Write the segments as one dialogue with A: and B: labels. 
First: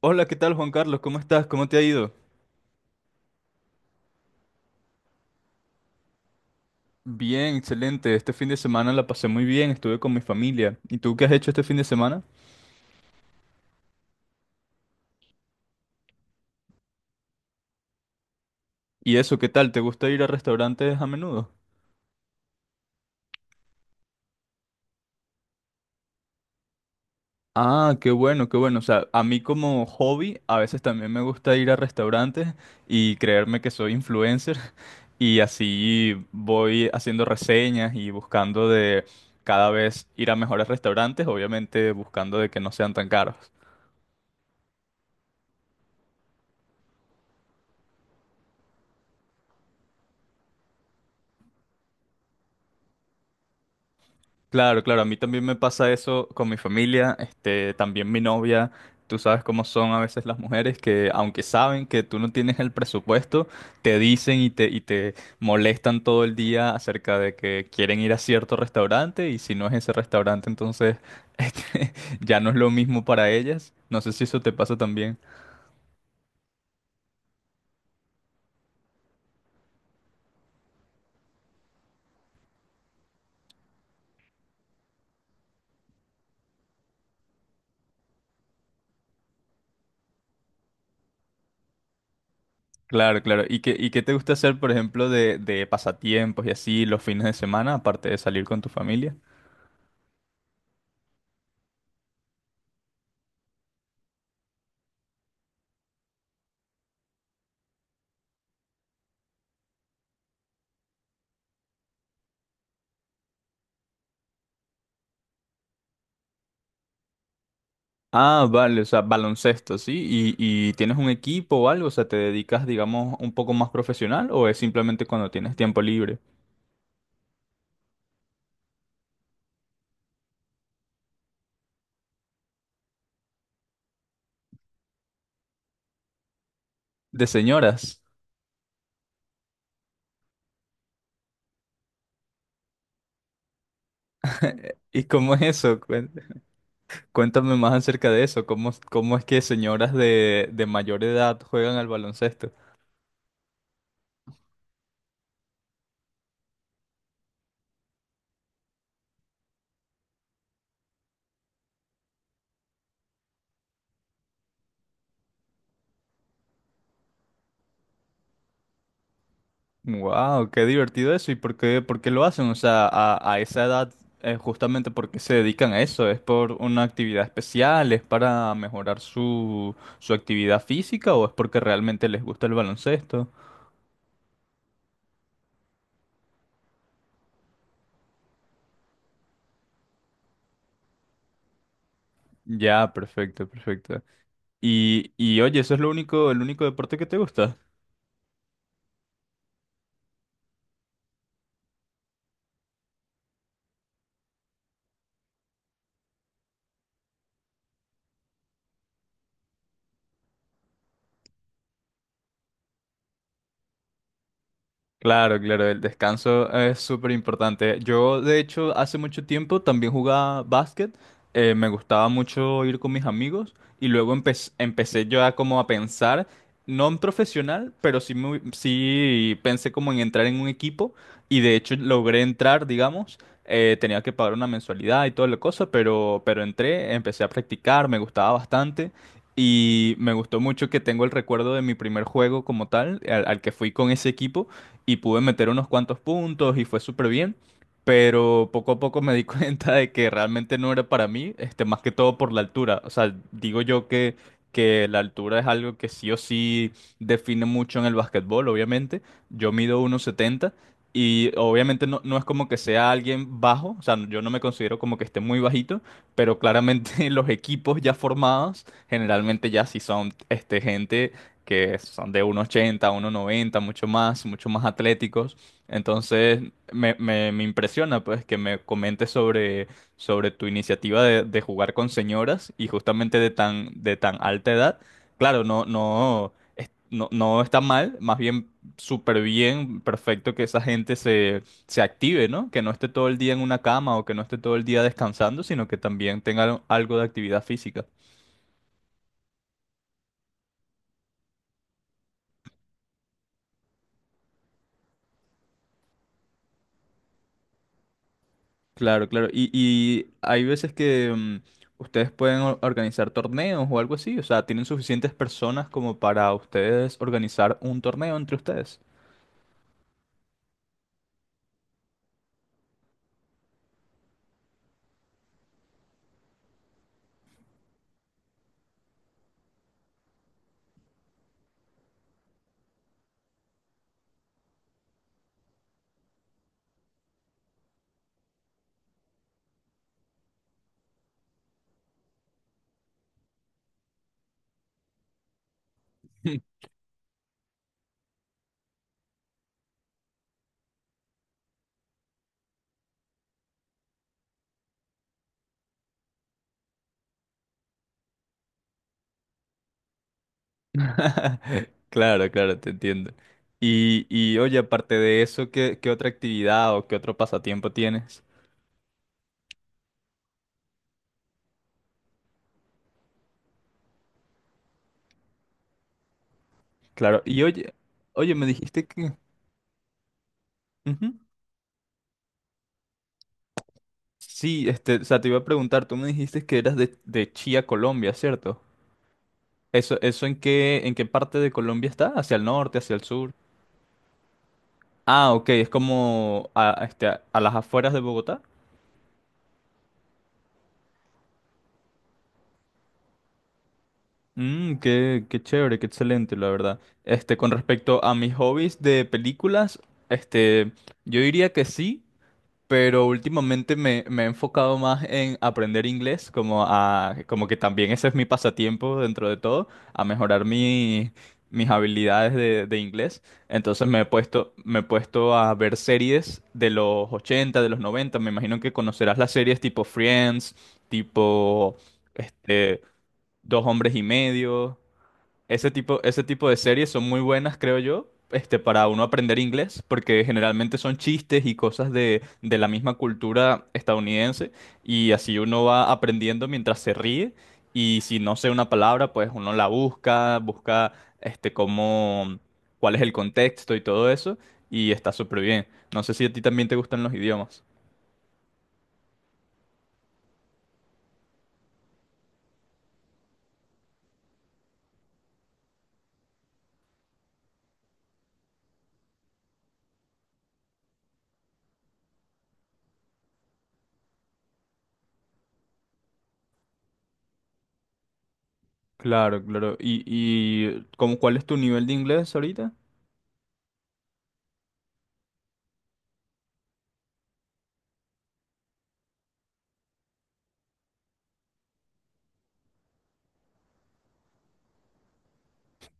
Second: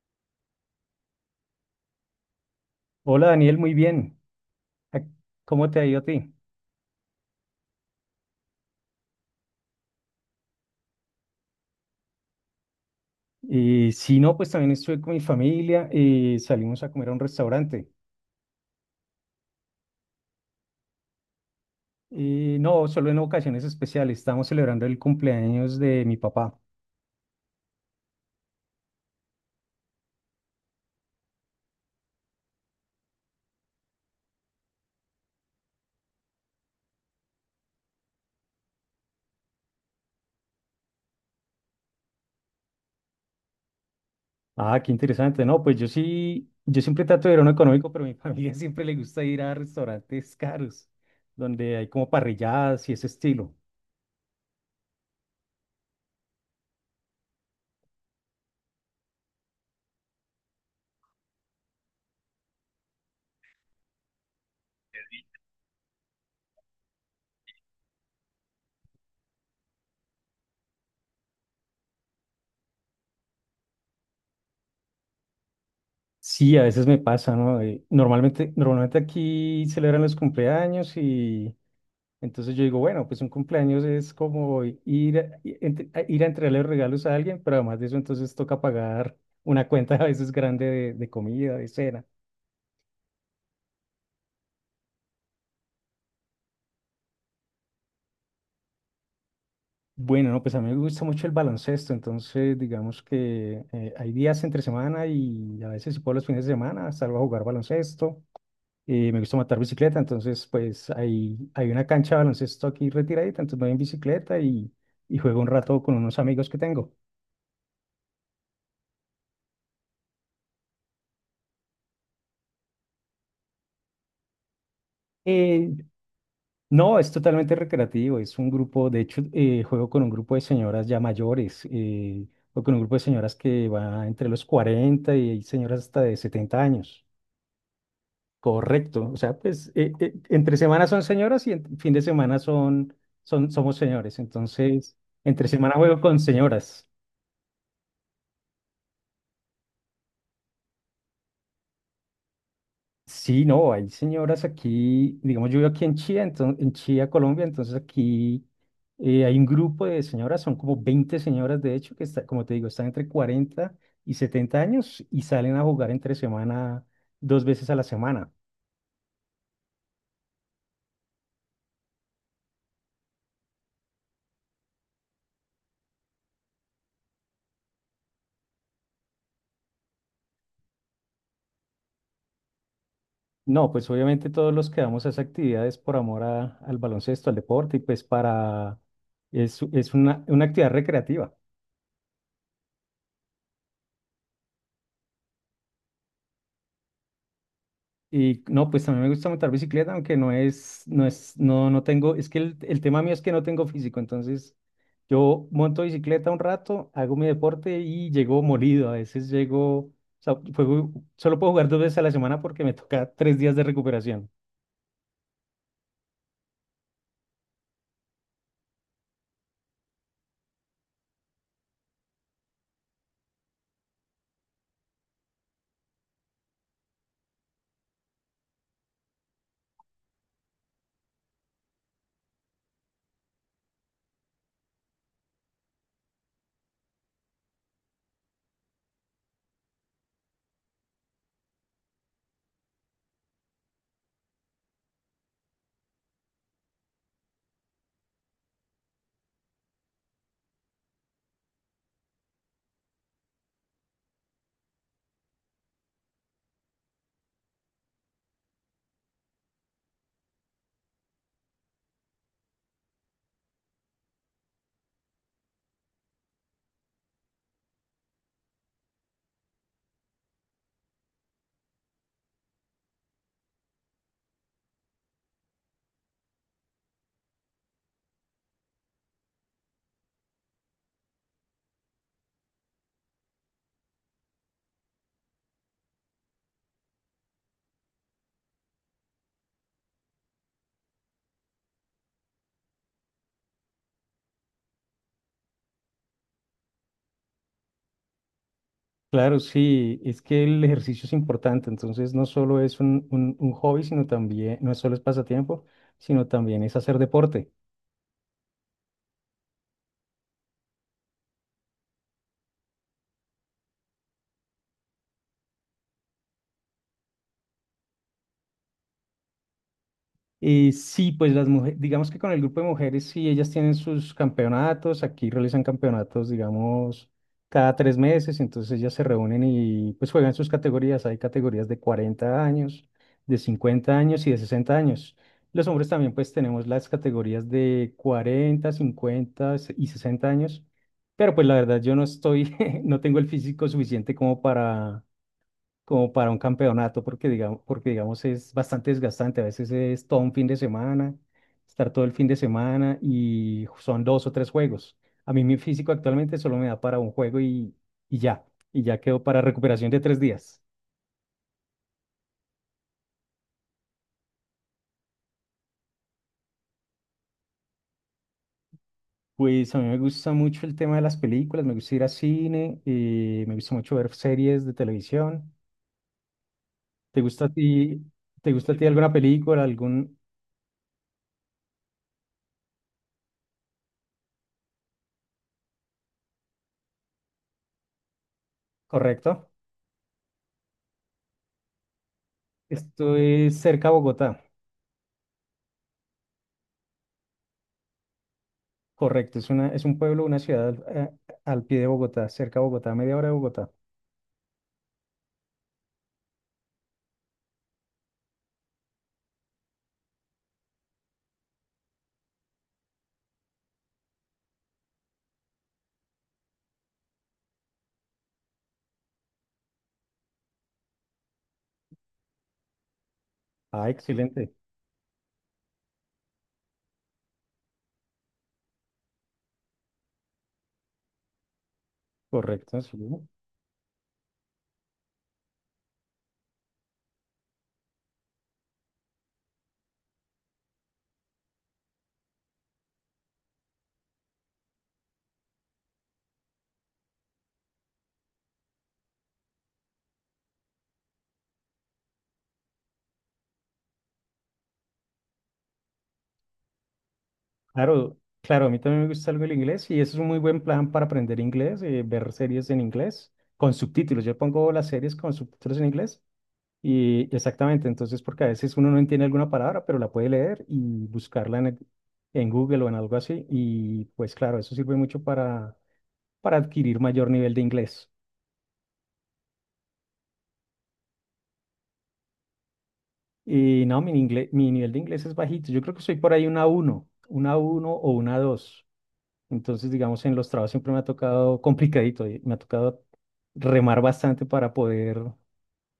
A: Hola, ¿qué tal Juan Carlos? ¿Cómo estás? ¿Cómo te ha ido?
B: Hola Daniel, muy bien. Ac- ¿Cómo te ha ido a ti?
A: Bien, excelente. Este fin de semana la pasé muy bien, estuve con mi familia. ¿Y tú qué has hecho este fin de semana?
B: Sí, no, pues también estuve con mi familia y salimos a comer a un restaurante.
A: ¿Y eso, qué tal? ¿Te gusta ir a restaurantes a menudo?
B: Y no, solo en ocasiones especiales. Estamos celebrando el cumpleaños de mi papá.
A: Ah, qué bueno, qué bueno. O sea, a mí como hobby, a veces también me gusta ir a restaurantes y creerme que soy influencer. Y así voy haciendo reseñas y buscando de cada vez ir a mejores restaurantes, obviamente buscando de que no sean tan caros.
B: Ah, qué interesante. No, pues yo sí, yo siempre trato de ir a uno económico, pero a mi familia siempre le gusta ir a restaurantes caros, donde hay como parrilladas y ese estilo.
A: Claro, claro, a mí también me pasa eso con mi familia, este, también mi novia, tú sabes cómo son a veces las mujeres que aunque saben que tú no tienes el presupuesto, te dicen y te molestan todo el día acerca de que quieren ir a cierto restaurante y si no es ese restaurante, entonces este, ya no es lo mismo para ellas. No sé si eso te pasa también.
B: Sí, a veces me pasa, ¿no? Normalmente aquí celebran los cumpleaños. Y Entonces yo digo, bueno, pues un cumpleaños es como ir a entregarle regalos a alguien, pero además de eso entonces toca pagar una cuenta a veces grande de, comida, de cena.
A: Claro, claro. Y qué te gusta hacer, por ejemplo, de pasatiempos y así los fines de semana, aparte de salir con tu familia?
B: Bueno, no, pues a mí me gusta mucho el baloncesto, entonces digamos que hay días entre semana y a veces si puedo los fines de semana salgo a jugar baloncesto. Me gusta matar bicicleta, entonces pues hay una cancha de baloncesto aquí retiradita, entonces me voy en bicicleta y juego un rato con unos amigos que tengo.
A: Ah, vale, o sea, baloncesto, ¿sí? Y tienes un equipo o algo? O sea, ¿te dedicas, digamos, un poco más profesional o es simplemente cuando tienes
B: Eh,
A: tiempo libre?
B: No, es totalmente recreativo. Es un grupo, de hecho, juego con un grupo de señoras ya mayores, o con un grupo de señoras que va entre los 40 y hay señoras hasta de 70 años.
A: De señoras.
B: Correcto. O sea, pues entre semana son señoras y en fin de semana somos señores. Entonces,
A: ¿Y cómo es
B: entre semana
A: eso?
B: juego con señoras.
A: Cuéntame más acerca de eso. ¿Cómo, cómo es que señoras de mayor edad juegan al baloncesto?
B: Sí, no, hay señoras aquí, digamos, yo vivo aquí en Chía, entonces, en Chía, Colombia, entonces aquí hay un grupo de señoras, son como 20 señoras, de hecho, que están entre 40 y 70 años y salen a jugar entre semana, 2 veces a la semana.
A: Wow, qué divertido eso. ¿Y por qué lo hacen? O sea, a esa edad, justamente porque se dedican a eso. ¿Es por una actividad especial? ¿Es para mejorar su, su actividad física? ¿O es porque realmente les gusta el baloncesto?
B: No, pues obviamente todos los que damos a esas actividades por amor al baloncesto, al deporte, y pues es una actividad recreativa.
A: Ya, perfecto, perfecto. Y oye, ¿eso es lo único, el único deporte que te gusta?
B: Y no, pues también me gusta montar bicicleta, aunque no tengo, es que el tema mío es que no tengo físico, entonces yo monto bicicleta un rato, hago mi deporte y llego molido, a veces llego, o sea, solo puedo jugar 2 veces a la semana porque me toca 3 días de recuperación.
A: Claro, claro, el descanso es súper importante. Yo, de hecho, hace mucho tiempo también jugaba básquet. Eh, me gustaba mucho ir con mis amigos y luego empecé yo a como a pensar, no en profesional, pero sí, sí pensé como en entrar en un equipo y de hecho logré entrar, digamos. Eh, tenía que pagar una mensualidad y toda la cosa, pero entré, empecé a practicar, me gustaba bastante. Y me gustó mucho que tengo el recuerdo de mi primer juego como tal, al que fui con ese equipo y pude meter unos cuantos puntos y fue súper bien, pero poco a poco me di cuenta de que realmente no era para mí, este, más que todo por la altura. O sea, digo yo que la altura es algo que sí o sí define mucho en el básquetbol, obviamente. Yo mido 1,70. Y obviamente no, no es como que sea alguien bajo, o sea, yo no me considero como que esté muy bajito, pero claramente los equipos ya formados generalmente ya sí son este, gente que son de 1,80, 1,90, mucho más atléticos. Entonces, me impresiona pues que me comentes sobre, sobre tu iniciativa de jugar con señoras y justamente de tan alta edad. Claro, no, no, no, no está mal, más bien súper bien, perfecto que esa gente se, se active, ¿no? Que no esté todo el día en una cama o que no esté todo el día descansando, sino que también tenga algo de actividad física.
B: Claro, sí, es que el ejercicio es importante, entonces no solo es un hobby, sino también, no solo es pasatiempo, sino también es hacer deporte.
A: Claro, claro. Y hay veces que ustedes pueden organizar torneos o algo así. O sea, tienen suficientes personas como para ustedes organizar un torneo entre ustedes.
B: Sí, pues las mujeres, digamos que con el grupo de mujeres, sí, ellas tienen sus campeonatos, aquí realizan campeonatos, digamos, cada 3 meses, entonces ellas se reúnen y pues juegan sus categorías, hay categorías de 40 años, de 50 años y de 60 años. Los hombres también pues tenemos las categorías de 40, 50 y 60 años, pero pues la verdad yo no estoy, no tengo el físico suficiente como para un campeonato, porque digamos es bastante desgastante. A veces es todo un fin de semana, estar todo el fin de semana y son 2 o 3 juegos. A mí mi físico actualmente solo me da para un juego y ya, y ya quedo para recuperación de 3 días.
A: Claro, claro, te entiendo. Y oye, aparte de eso, ¿qué, qué otra actividad o qué otro pasatiempo tienes?
B: Pues a mí me gusta mucho el tema de las películas, me gusta ir a cine, me gusta mucho ver series de televisión. ¿Te
A: Claro, y
B: gusta a
A: oye,
B: ti,
A: oye, me
B: te gusta a
A: dijiste
B: ti alguna
A: que...
B: película,
A: Ujú. Sí, este, o sea, te iba a preguntar, tú me dijiste que eras de Chía, Colombia, ¿cierto?
B: ¿correcto?
A: ¿Eso, eso en qué parte de Colombia está? ¿Hacia el norte, hacia el
B: Esto
A: sur?
B: es cerca a Bogotá.
A: Ah, ok, es como a este, a las afueras de Bogotá.
B: Correcto, es un pueblo, una ciudad al pie de Bogotá, cerca de Bogotá, media hora de Bogotá.
A: Mm, qué, qué chévere, qué excelente, la verdad. Este, con respecto a mis hobbies de películas, este, yo diría que sí. Pero últimamente me, me he enfocado más en aprender inglés, como a, como que también ese es mi pasatiempo dentro de todo, a mejorar mis habilidades de inglés. Entonces
B: Ah, excelente.
A: me he puesto a ver series de los 80 de los noventa. Me imagino que conocerás las series tipo Friends, tipo
B: Correcto,
A: este,
B: sí.
A: Dos Hombres y Medio. Ese tipo de series son muy buenas, creo yo, este, para uno aprender inglés, porque generalmente son chistes y cosas de la misma cultura estadounidense, y así uno va aprendiendo mientras se ríe, y si no sé una palabra, pues uno la busca, busca este, cómo, cuál es el contexto y todo eso, y está súper bien. No sé si a ti también te gustan los idiomas.
B: Claro, claro, a mí también me gusta algo el inglés y eso es un muy buen plan para aprender inglés, ver series en inglés con subtítulos. Yo pongo las series con subtítulos en inglés y exactamente, entonces porque a veces uno no entiende alguna palabra, pero la puede leer y buscarla en Google o en algo así y pues claro, eso sirve mucho para adquirir mayor nivel de inglés.
A: Claro, claro. Y cómo, cuál es tu nivel de inglés ahorita?
B: Y no, mi nivel de inglés es bajito. Yo creo que soy por ahí una uno o una dos. Entonces, digamos, en los trabajos siempre me ha tocado complicadito, y me ha tocado remar bastante para poder,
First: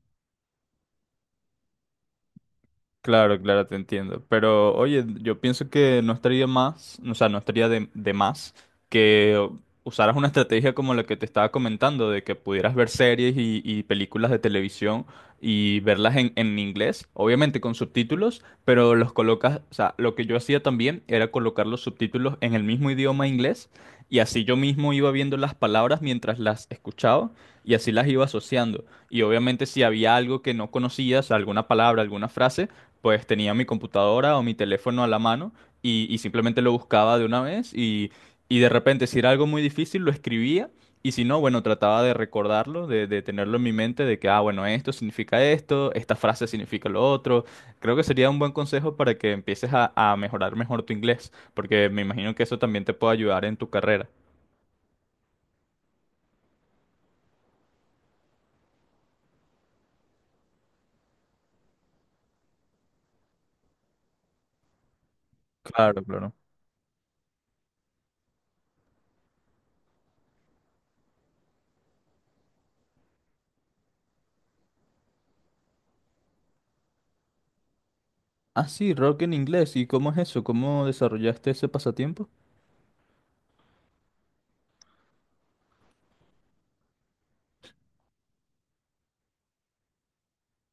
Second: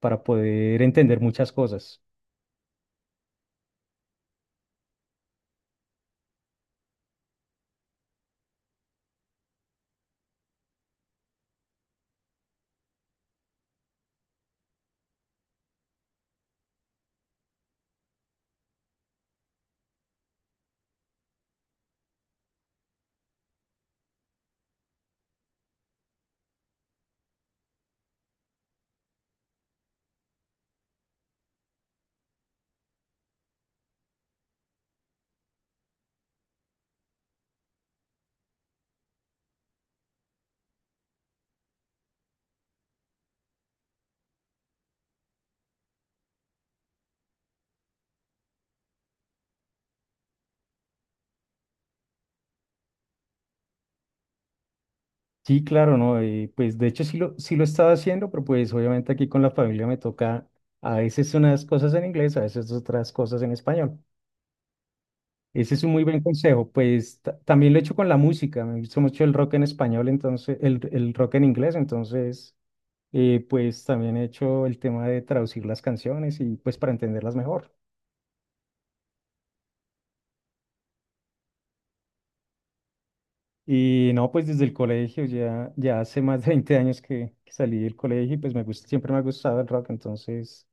B: para poder entender muchas cosas.
A: Claro, claro, te entiendo. Pero oye, yo pienso que no estaría más, o sea, no estaría de más que usaras una estrategia como la que te estaba comentando, de que pudieras ver series y películas de televisión y verlas en inglés, obviamente con subtítulos, pero los colocas, o sea, lo que yo hacía también era colocar los subtítulos en el mismo idioma inglés y así yo mismo iba viendo las palabras mientras las escuchaba y así las iba asociando. Y obviamente si había algo que no conocías, alguna palabra, alguna frase, pues tenía mi computadora o mi teléfono a la mano y simplemente lo buscaba de una vez y de repente si era algo muy difícil lo escribía y si no, bueno, trataba de recordarlo, de tenerlo en mi mente, de que, ah, bueno, esto significa esto, esta frase significa lo otro. Creo que sería un buen consejo para que empieces a mejorar mejor tu inglés, porque me imagino que eso también te puede ayudar en tu carrera.
B: Sí, claro, ¿no? Y pues de hecho sí lo estaba haciendo, pero pues obviamente aquí con la familia me toca a veces unas cosas en inglés, a veces otras cosas en español. Ese es un
A: Claro,
B: muy buen
A: claro.
B: consejo. Pues también lo he hecho con la música. Me gusta mucho el rock en español, entonces, el rock en inglés. Entonces, pues también he hecho el tema de traducir las canciones y pues para entenderlas mejor.
A: Ah, sí, rock en inglés. ¿Y cómo es eso? ¿Cómo desarrollaste ese pasatiempo?
B: Y no, pues desde el colegio, ya hace más de 20 años que salí del colegio y pues me gusta, siempre me ha gustado el rock. Entonces,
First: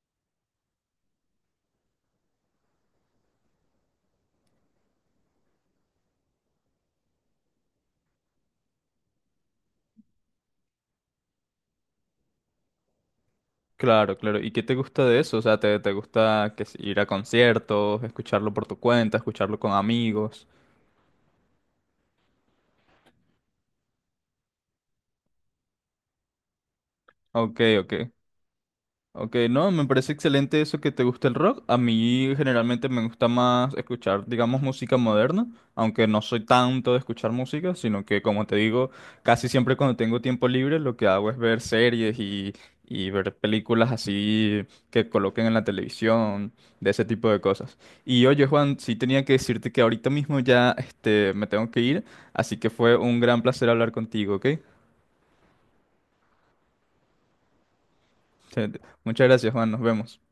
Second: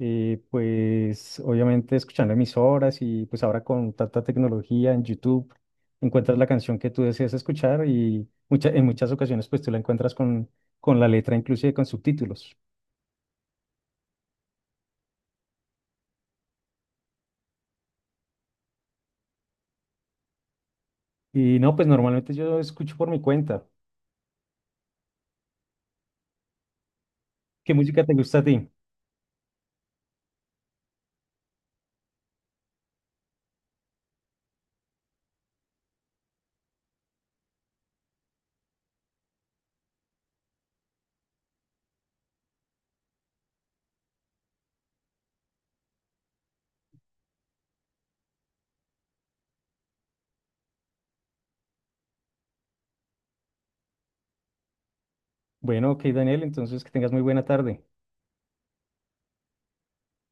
B: pues obviamente escuchando emisoras y pues ahora con tanta tecnología en YouTube encuentras la canción que tú deseas escuchar y en muchas ocasiones pues tú la encuentras con la letra inclusive con subtítulos.
A: Claro, claro. ¿Y qué te gusta de eso? O sea, ¿te, te gusta que si ir a conciertos, escucharlo por tu cuenta, escucharlo con amigos?
B: Y no, pues normalmente yo escucho por mi cuenta.
A: Ok,
B: ¿Qué
A: ok.
B: música te gusta a ti?
A: Ok, no, me parece excelente eso que te gusta el rock. A mí generalmente me gusta más escuchar, digamos, música moderna, aunque no soy tanto de escuchar música, sino que, como te digo, casi siempre cuando tengo tiempo libre lo que hago es ver series y ver películas así que coloquen en la televisión, de ese tipo de cosas. Y oye, Juan, sí tenía que decirte que ahorita mismo ya este, me tengo que ir, así que fue un gran placer hablar contigo, ¿ok?
B: Bueno, ok Daniel, entonces que tengas muy buena tarde.
A: Muchas gracias, Juan, nos vemos.